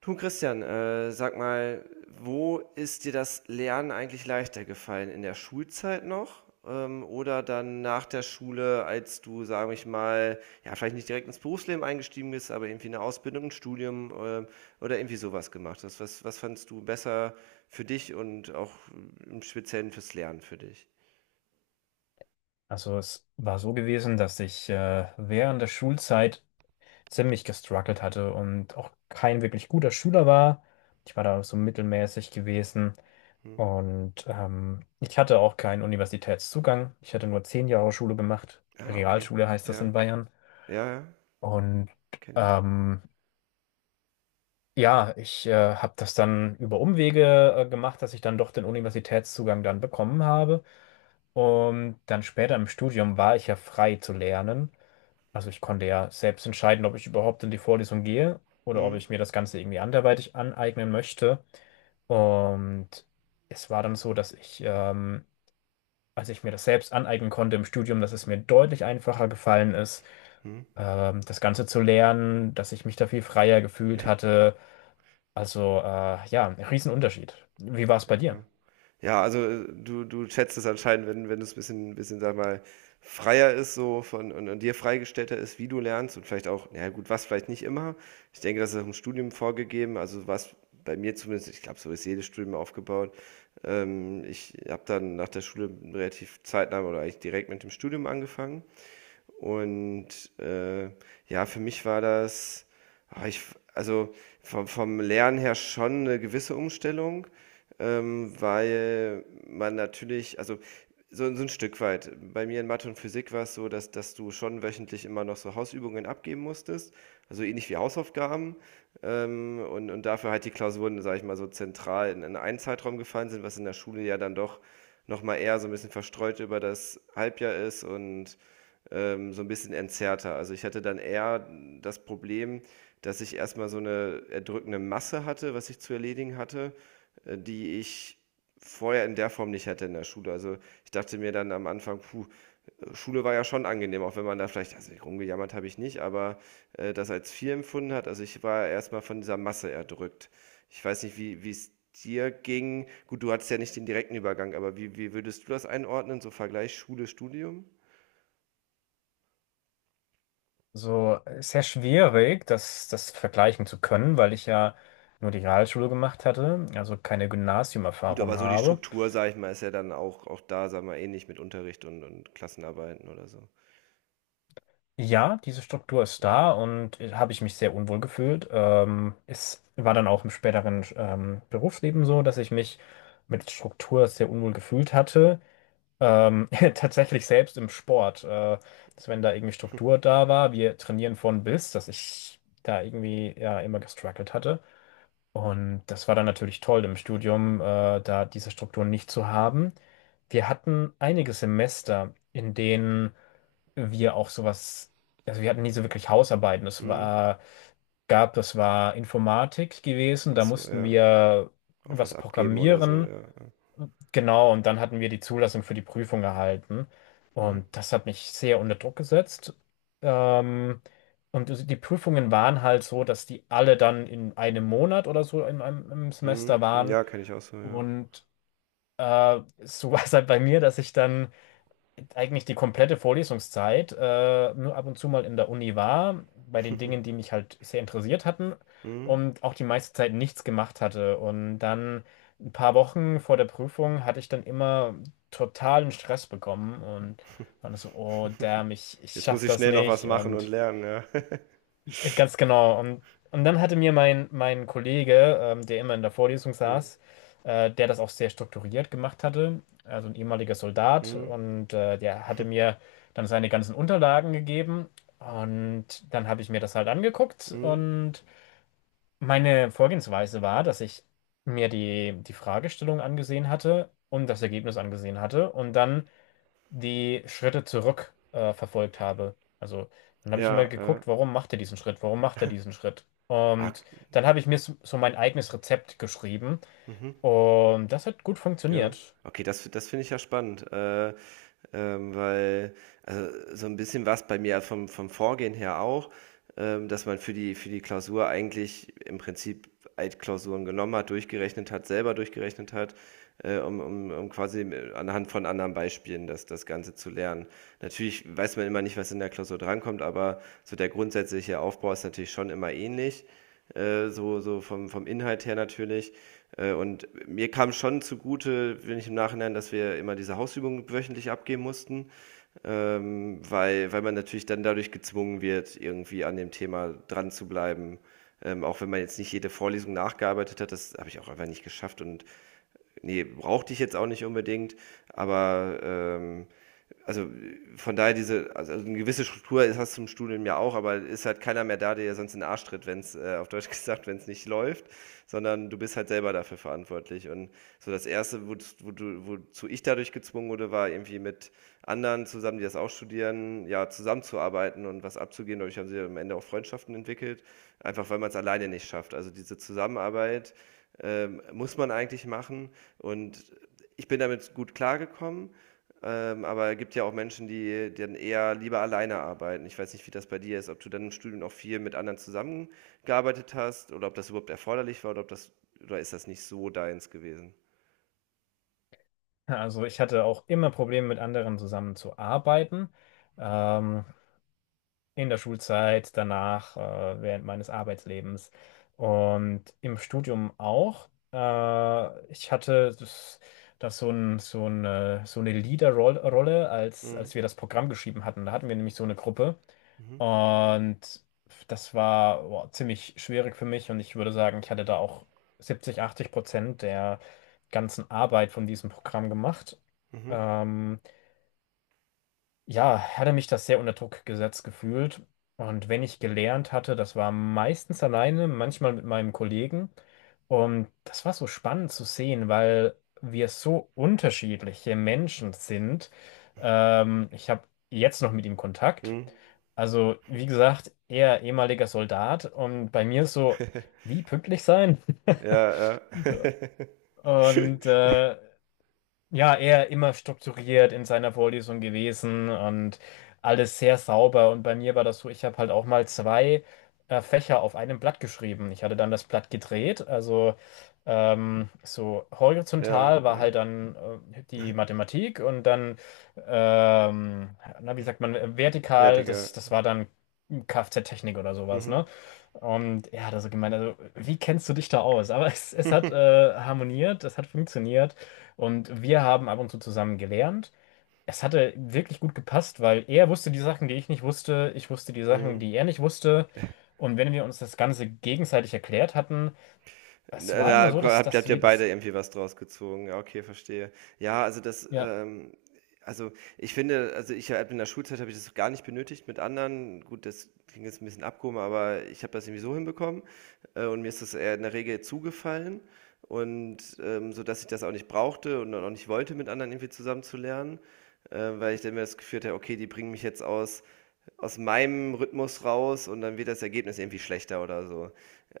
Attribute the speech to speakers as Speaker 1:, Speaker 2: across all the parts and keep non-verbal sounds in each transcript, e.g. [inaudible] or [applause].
Speaker 1: Du Christian, sag mal, wo ist dir das Lernen eigentlich leichter gefallen? In der Schulzeit noch? Oder dann nach der Schule, als du, sag ich mal, ja, vielleicht nicht direkt ins Berufsleben eingestiegen bist, aber irgendwie eine Ausbildung, ein Studium, oder irgendwie sowas gemacht hast? Was fandst du besser für dich und auch im Speziellen fürs Lernen für dich?
Speaker 2: Also es war so gewesen, dass ich während der Schulzeit ziemlich gestruggelt hatte und auch kein wirklich guter Schüler war. Ich war da so mittelmäßig gewesen
Speaker 1: Hm.
Speaker 2: und ich hatte auch keinen Universitätszugang. Ich hatte nur 10 Jahre Schule gemacht.
Speaker 1: Ah, okay.
Speaker 2: Realschule heißt das
Speaker 1: Ja,
Speaker 2: in Bayern.
Speaker 1: ja, ja,
Speaker 2: Und
Speaker 1: kenne ich.
Speaker 2: ähm, ja, ich habe das dann über Umwege gemacht, dass ich dann doch den Universitätszugang dann bekommen habe. Und dann später im Studium war ich ja frei zu lernen. Also ich konnte ja selbst entscheiden, ob ich überhaupt in die Vorlesung gehe oder ob
Speaker 1: Hm.
Speaker 2: ich mir das Ganze irgendwie anderweitig aneignen möchte. Und es war dann so, dass ich, als ich mir das selbst aneignen konnte im Studium, dass es mir deutlich einfacher gefallen ist,
Speaker 1: Hm.
Speaker 2: das Ganze zu lernen, dass ich mich da viel freier gefühlt hatte. Also ja, ein Riesenunterschied. Wie war es bei dir?
Speaker 1: Ja, also du schätzt es anscheinend, wenn es ein bisschen, sag mal, freier ist so und dir freigestellter ist, wie du lernst und vielleicht auch, naja gut, was vielleicht nicht immer. Ich denke, das ist auch im Studium vorgegeben, also was bei mir zumindest, ich glaube, so ist jedes Studium aufgebaut. Ich habe dann nach der Schule relativ zeitnah oder eigentlich direkt mit dem Studium angefangen und äh, ja, für mich war das, ah, ich, also vom Lernen her schon eine gewisse Umstellung, weil man natürlich, also so ein Stück weit, bei mir in Mathe und Physik war es so, dass du schon wöchentlich immer noch so Hausübungen abgeben musstest, also ähnlich wie Hausaufgaben. Und dafür halt die Klausuren, sage ich mal, so zentral in einen Zeitraum gefallen sind, was in der Schule ja dann doch nochmal eher so ein bisschen verstreut über das Halbjahr ist und so ein bisschen entzerrter. Also, ich hatte dann eher das Problem, dass ich erst mal so eine erdrückende Masse hatte, was ich zu erledigen hatte, die ich vorher in der Form nicht hatte in der Schule. Also, ich dachte mir dann am Anfang: „Puh, Schule war ja schon angenehm", auch wenn man da vielleicht also, rumgejammert habe ich nicht, aber, das als viel empfunden hat. Also, ich war erst mal von dieser Masse erdrückt. Ich weiß nicht, wie es dir ging. Gut, du hattest ja nicht den direkten Übergang, aber wie würdest du das einordnen, so Vergleich Schule, Studium?
Speaker 2: So, ist sehr schwierig, das, das vergleichen zu können, weil ich ja nur die Realschule gemacht hatte, also keine
Speaker 1: Gut,
Speaker 2: Gymnasiumerfahrung
Speaker 1: aber so die
Speaker 2: habe.
Speaker 1: Struktur, sag ich mal, ist ja dann auch da, sag mal, ähnlich mit Unterricht und Klassenarbeiten oder so.
Speaker 2: Ja, diese Struktur ist
Speaker 1: Mhm.
Speaker 2: da und habe ich mich sehr unwohl gefühlt. Es war dann auch im späteren Berufsleben so, dass ich mich mit Struktur sehr unwohl gefühlt hatte. Ähm, [laughs] tatsächlich selbst im Sport, dass wenn da irgendwie Struktur da war, wir trainieren von bis, dass ich da irgendwie ja immer gestruggelt hatte. Und das war dann natürlich toll im Studium, da diese Strukturen nicht zu haben. Wir hatten einige Semester, in denen wir auch sowas, also wir hatten nie so wirklich Hausarbeiten. Es
Speaker 1: Mhm.
Speaker 2: war, gab, das war Informatik gewesen,
Speaker 1: Ach
Speaker 2: da
Speaker 1: so,
Speaker 2: mussten
Speaker 1: ja.
Speaker 2: wir
Speaker 1: Auch was
Speaker 2: was
Speaker 1: abgeben oder so,
Speaker 2: programmieren.
Speaker 1: ja, ja.
Speaker 2: Genau, und dann hatten wir die Zulassung für die Prüfung erhalten.
Speaker 1: Mhm.
Speaker 2: Und das hat mich sehr unter Druck gesetzt. Ähm, und die Prüfungen waren halt so, dass die alle dann in einem Monat oder so im
Speaker 1: Mhm.
Speaker 2: Semester
Speaker 1: Hm,
Speaker 2: waren.
Speaker 1: ja, kenne ich auch so, ja.
Speaker 2: Und so [laughs] war es halt bei mir, dass ich dann eigentlich die komplette Vorlesungszeit, nur ab und zu mal in der Uni war, bei den Dingen, die mich halt sehr interessiert hatten
Speaker 1: Mhm.
Speaker 2: und auch die meiste Zeit nichts gemacht hatte. Und dann ein paar Wochen vor der Prüfung hatte ich dann immer totalen Stress bekommen und war dann so, oh damn, ich
Speaker 1: Jetzt muss
Speaker 2: schaff
Speaker 1: ich
Speaker 2: das
Speaker 1: schnell noch was
Speaker 2: nicht
Speaker 1: machen und
Speaker 2: und
Speaker 1: lernen, ja. [laughs]
Speaker 2: ganz genau. Und dann hatte mir mein Kollege, der immer in der Vorlesung
Speaker 1: Mhm.
Speaker 2: saß, der das auch sehr strukturiert gemacht hatte, also ein ehemaliger Soldat,
Speaker 1: Mhm.
Speaker 2: und der hatte mir dann seine ganzen Unterlagen gegeben. Und dann habe ich mir das halt angeguckt.
Speaker 1: Mhm.
Speaker 2: Und meine Vorgehensweise war, dass ich mir die Fragestellung angesehen hatte und das Ergebnis angesehen hatte. Und dann die Schritte zurück verfolgt habe. Also dann habe ich immer
Speaker 1: Ja, ja.
Speaker 2: geguckt, warum macht er diesen Schritt? Warum macht er diesen Schritt?
Speaker 1: Ah,
Speaker 2: Und dann habe ich mir so mein eigenes Rezept geschrieben
Speaker 1: mhm.
Speaker 2: und das hat gut
Speaker 1: Ja.
Speaker 2: funktioniert.
Speaker 1: Okay, das finde ich ja spannend, weil also so ein bisschen war's bei mir also vom Vorgehen her auch, dass man für die Klausur eigentlich im Prinzip Altklausuren genommen hat, durchgerechnet hat, selber durchgerechnet hat, um quasi anhand von anderen Beispielen das Ganze zu lernen. Natürlich weiß man immer nicht, was in der Klausur drankommt, aber so der grundsätzliche Aufbau ist natürlich schon immer ähnlich, so vom Inhalt her natürlich. Und mir kam schon zugute, wenn ich im Nachhinein, dass wir immer diese Hausübungen wöchentlich abgeben mussten weil man natürlich dann dadurch gezwungen wird, irgendwie an dem Thema dran zu bleiben. Auch wenn man jetzt nicht jede Vorlesung nachgearbeitet hat, das habe ich auch einfach nicht geschafft und nee, brauchte ich jetzt auch nicht unbedingt, aber also, von daher also, eine gewisse Struktur ist hast du im Studium ja auch, aber ist halt keiner mehr da, der dir sonst in den Arsch tritt, wenn's auf Deutsch [laughs] gesagt, wenn es nicht läuft, sondern du bist halt selber dafür verantwortlich. Und so das erste, woz wo du wozu ich dadurch gezwungen wurde, war irgendwie mit anderen zusammen, die das auch studieren, ja, zusammenzuarbeiten und was abzugehen. Dadurch haben sie am Ende auch Freundschaften entwickelt, einfach weil man es alleine nicht schafft. Also, diese Zusammenarbeit, muss man eigentlich machen und ich bin damit gut klargekommen. Aber es gibt ja auch Menschen, die dann eher lieber alleine arbeiten. Ich weiß nicht, wie das bei dir ist, ob du dann im Studium auch viel mit anderen zusammengearbeitet hast oder ob das überhaupt erforderlich war oder ist das nicht so deins gewesen?
Speaker 2: Also ich hatte auch immer Probleme mit anderen zusammenzuarbeiten. Ähm, in der Schulzeit, danach, während meines Arbeitslebens und im Studium auch. Ich hatte das, das so ein, so eine Leaderrolle,
Speaker 1: Mhm.
Speaker 2: als wir das Programm geschrieben hatten. Da hatten wir nämlich so eine Gruppe
Speaker 1: Mhm.
Speaker 2: und das war boah, ziemlich schwierig für mich und ich würde sagen, ich hatte da auch 70, 80% der ganzen Arbeit von diesem Programm gemacht.
Speaker 1: Mhm.
Speaker 2: Ähm, ja, hatte mich das sehr unter Druck gesetzt gefühlt. Und wenn ich gelernt hatte, das war meistens alleine, manchmal mit meinem Kollegen. Und das war so spannend zu sehen, weil wir so unterschiedliche Menschen sind. Ich habe jetzt noch mit ihm Kontakt.
Speaker 1: Mhm.
Speaker 2: Also, wie gesagt, er ehemaliger Soldat und bei mir ist so,
Speaker 1: [laughs]
Speaker 2: wie pünktlich sein? [laughs]
Speaker 1: Ja, ja. [laughs]
Speaker 2: Und ja, er immer strukturiert in seiner Vorlesung gewesen und alles sehr sauber. Und bei mir war das so, ich habe halt auch mal zwei Fächer auf einem Blatt geschrieben. Ich hatte dann das Blatt gedreht. Also so
Speaker 1: Ja,
Speaker 2: horizontal war
Speaker 1: ja.
Speaker 2: halt dann die Mathematik und dann, ähm, na, wie sagt man,
Speaker 1: Ja,
Speaker 2: vertikal,
Speaker 1: Digga.
Speaker 2: das, das war dann Kfz-Technik oder sowas,
Speaker 1: Mhm.
Speaker 2: ne? Und er hat also gemeint, also wie kennst du dich da aus? Aber es hat harmoniert, es hat funktioniert. Und wir haben ab und zu zusammen gelernt. Es hatte wirklich gut gepasst, weil er wusste die Sachen, die ich nicht wusste, ich wusste die Sachen,
Speaker 1: Mhm.
Speaker 2: die er nicht wusste. Und wenn wir uns das Ganze gegenseitig erklärt hatten, es
Speaker 1: Da
Speaker 2: war immer
Speaker 1: da
Speaker 2: so, dass,
Speaker 1: habt
Speaker 2: dass
Speaker 1: ihr
Speaker 2: wir
Speaker 1: beide
Speaker 2: das,
Speaker 1: irgendwie was draus gezogen. Ja, okay, verstehe. Ja, also das,
Speaker 2: ja,
Speaker 1: ähm also ich finde, also ich habe in der Schulzeit habe ich das gar nicht benötigt mit anderen. Gut, das klingt jetzt ein bisschen abgehoben, aber ich habe das irgendwie so hinbekommen, und mir ist das eher in der Regel zugefallen und, so, dass ich das auch nicht brauchte und dann auch nicht wollte, mit anderen irgendwie zusammen zu lernen, weil ich dann mir das Gefühl hatte: „Okay, die bringen mich jetzt aus meinem Rhythmus raus und dann wird das Ergebnis irgendwie schlechter oder so.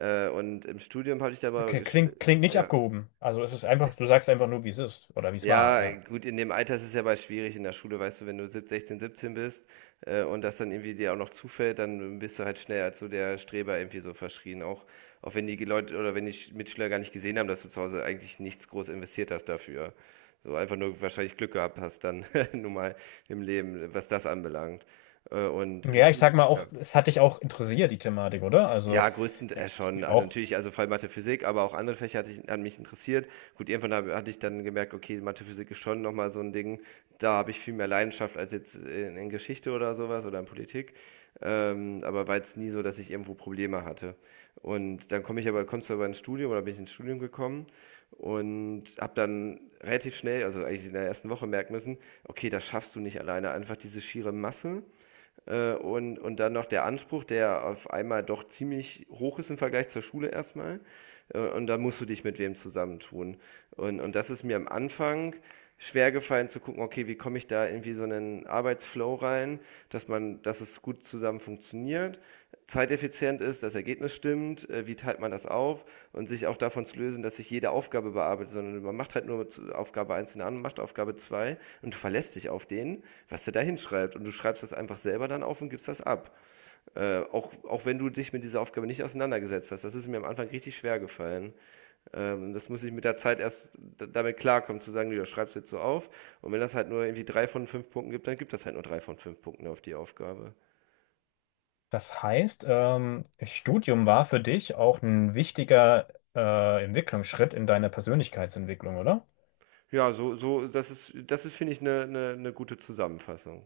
Speaker 1: Und im Studium habe ich da aber
Speaker 2: okay, klingt, klingt nicht
Speaker 1: ja.
Speaker 2: abgehoben. Also es ist einfach, du sagst einfach nur, wie es ist oder wie es war,
Speaker 1: Ja,
Speaker 2: ja.
Speaker 1: gut, in dem Alter ist es ja mal schwierig in der Schule, weißt du, wenn du 16, 17 bist und das dann irgendwie dir auch noch zufällt, dann bist du halt schnell als so der Streber irgendwie so verschrien. Auch wenn die Leute oder wenn die Mitschüler gar nicht gesehen haben, dass du zu Hause eigentlich nichts groß investiert hast dafür. So einfach nur wahrscheinlich Glück gehabt hast dann [laughs] nun mal im Leben, was das anbelangt. Und im
Speaker 2: Ja, ich sag
Speaker 1: Studium,
Speaker 2: mal
Speaker 1: ja.
Speaker 2: auch, es hat dich auch interessiert, die Thematik, oder? Also,
Speaker 1: Ja, größten
Speaker 2: der
Speaker 1: schon.
Speaker 2: spielt
Speaker 1: Also
Speaker 2: auch.
Speaker 1: natürlich, also vor allem Mathe, Physik, aber auch andere Fächer hat mich interessiert. Gut, irgendwann hatte ich dann gemerkt, okay, Mathe, Physik ist schon nochmal so ein Ding. Da habe ich viel mehr Leidenschaft als jetzt in Geschichte oder sowas oder in Politik. Aber war jetzt nie so, dass ich irgendwo Probleme hatte. Und dann kommst du aber ins Studium oder bin ich ins Studium gekommen und habe dann relativ schnell, also eigentlich in der ersten Woche merken müssen, okay, das schaffst du nicht alleine. Einfach diese schiere Masse und dann noch der Anspruch, der auf einmal doch ziemlich hoch ist im Vergleich zur Schule erstmal und da musst du dich mit wem zusammentun. Und das ist mir am Anfang schwer gefallen zu gucken, okay, wie komme ich da irgendwie so einen Arbeitsflow rein, dass es gut zusammen funktioniert, zeiteffizient ist, das Ergebnis stimmt, wie teilt man das auf und sich auch davon zu lösen, dass sich jede Aufgabe bearbeitet, sondern man macht halt nur Aufgabe eins, macht Aufgabe 2 und du verlässt dich auf den, was der da hinschreibt und du schreibst das einfach selber dann auf und gibst das ab. Auch wenn du dich mit dieser Aufgabe nicht auseinandergesetzt hast. Das ist mir am Anfang richtig schwer gefallen. Das muss ich mit der Zeit erst damit klarkommen, zu sagen, du schreibst jetzt so auf. Und wenn das halt nur irgendwie drei von fünf Punkten gibt, dann gibt das halt nur drei von fünf Punkten auf die Aufgabe.
Speaker 2: Das heißt, Studium war für dich auch ein wichtiger Entwicklungsschritt in deiner Persönlichkeitsentwicklung, oder?
Speaker 1: Ja, das ist, finde ich, eine gute Zusammenfassung.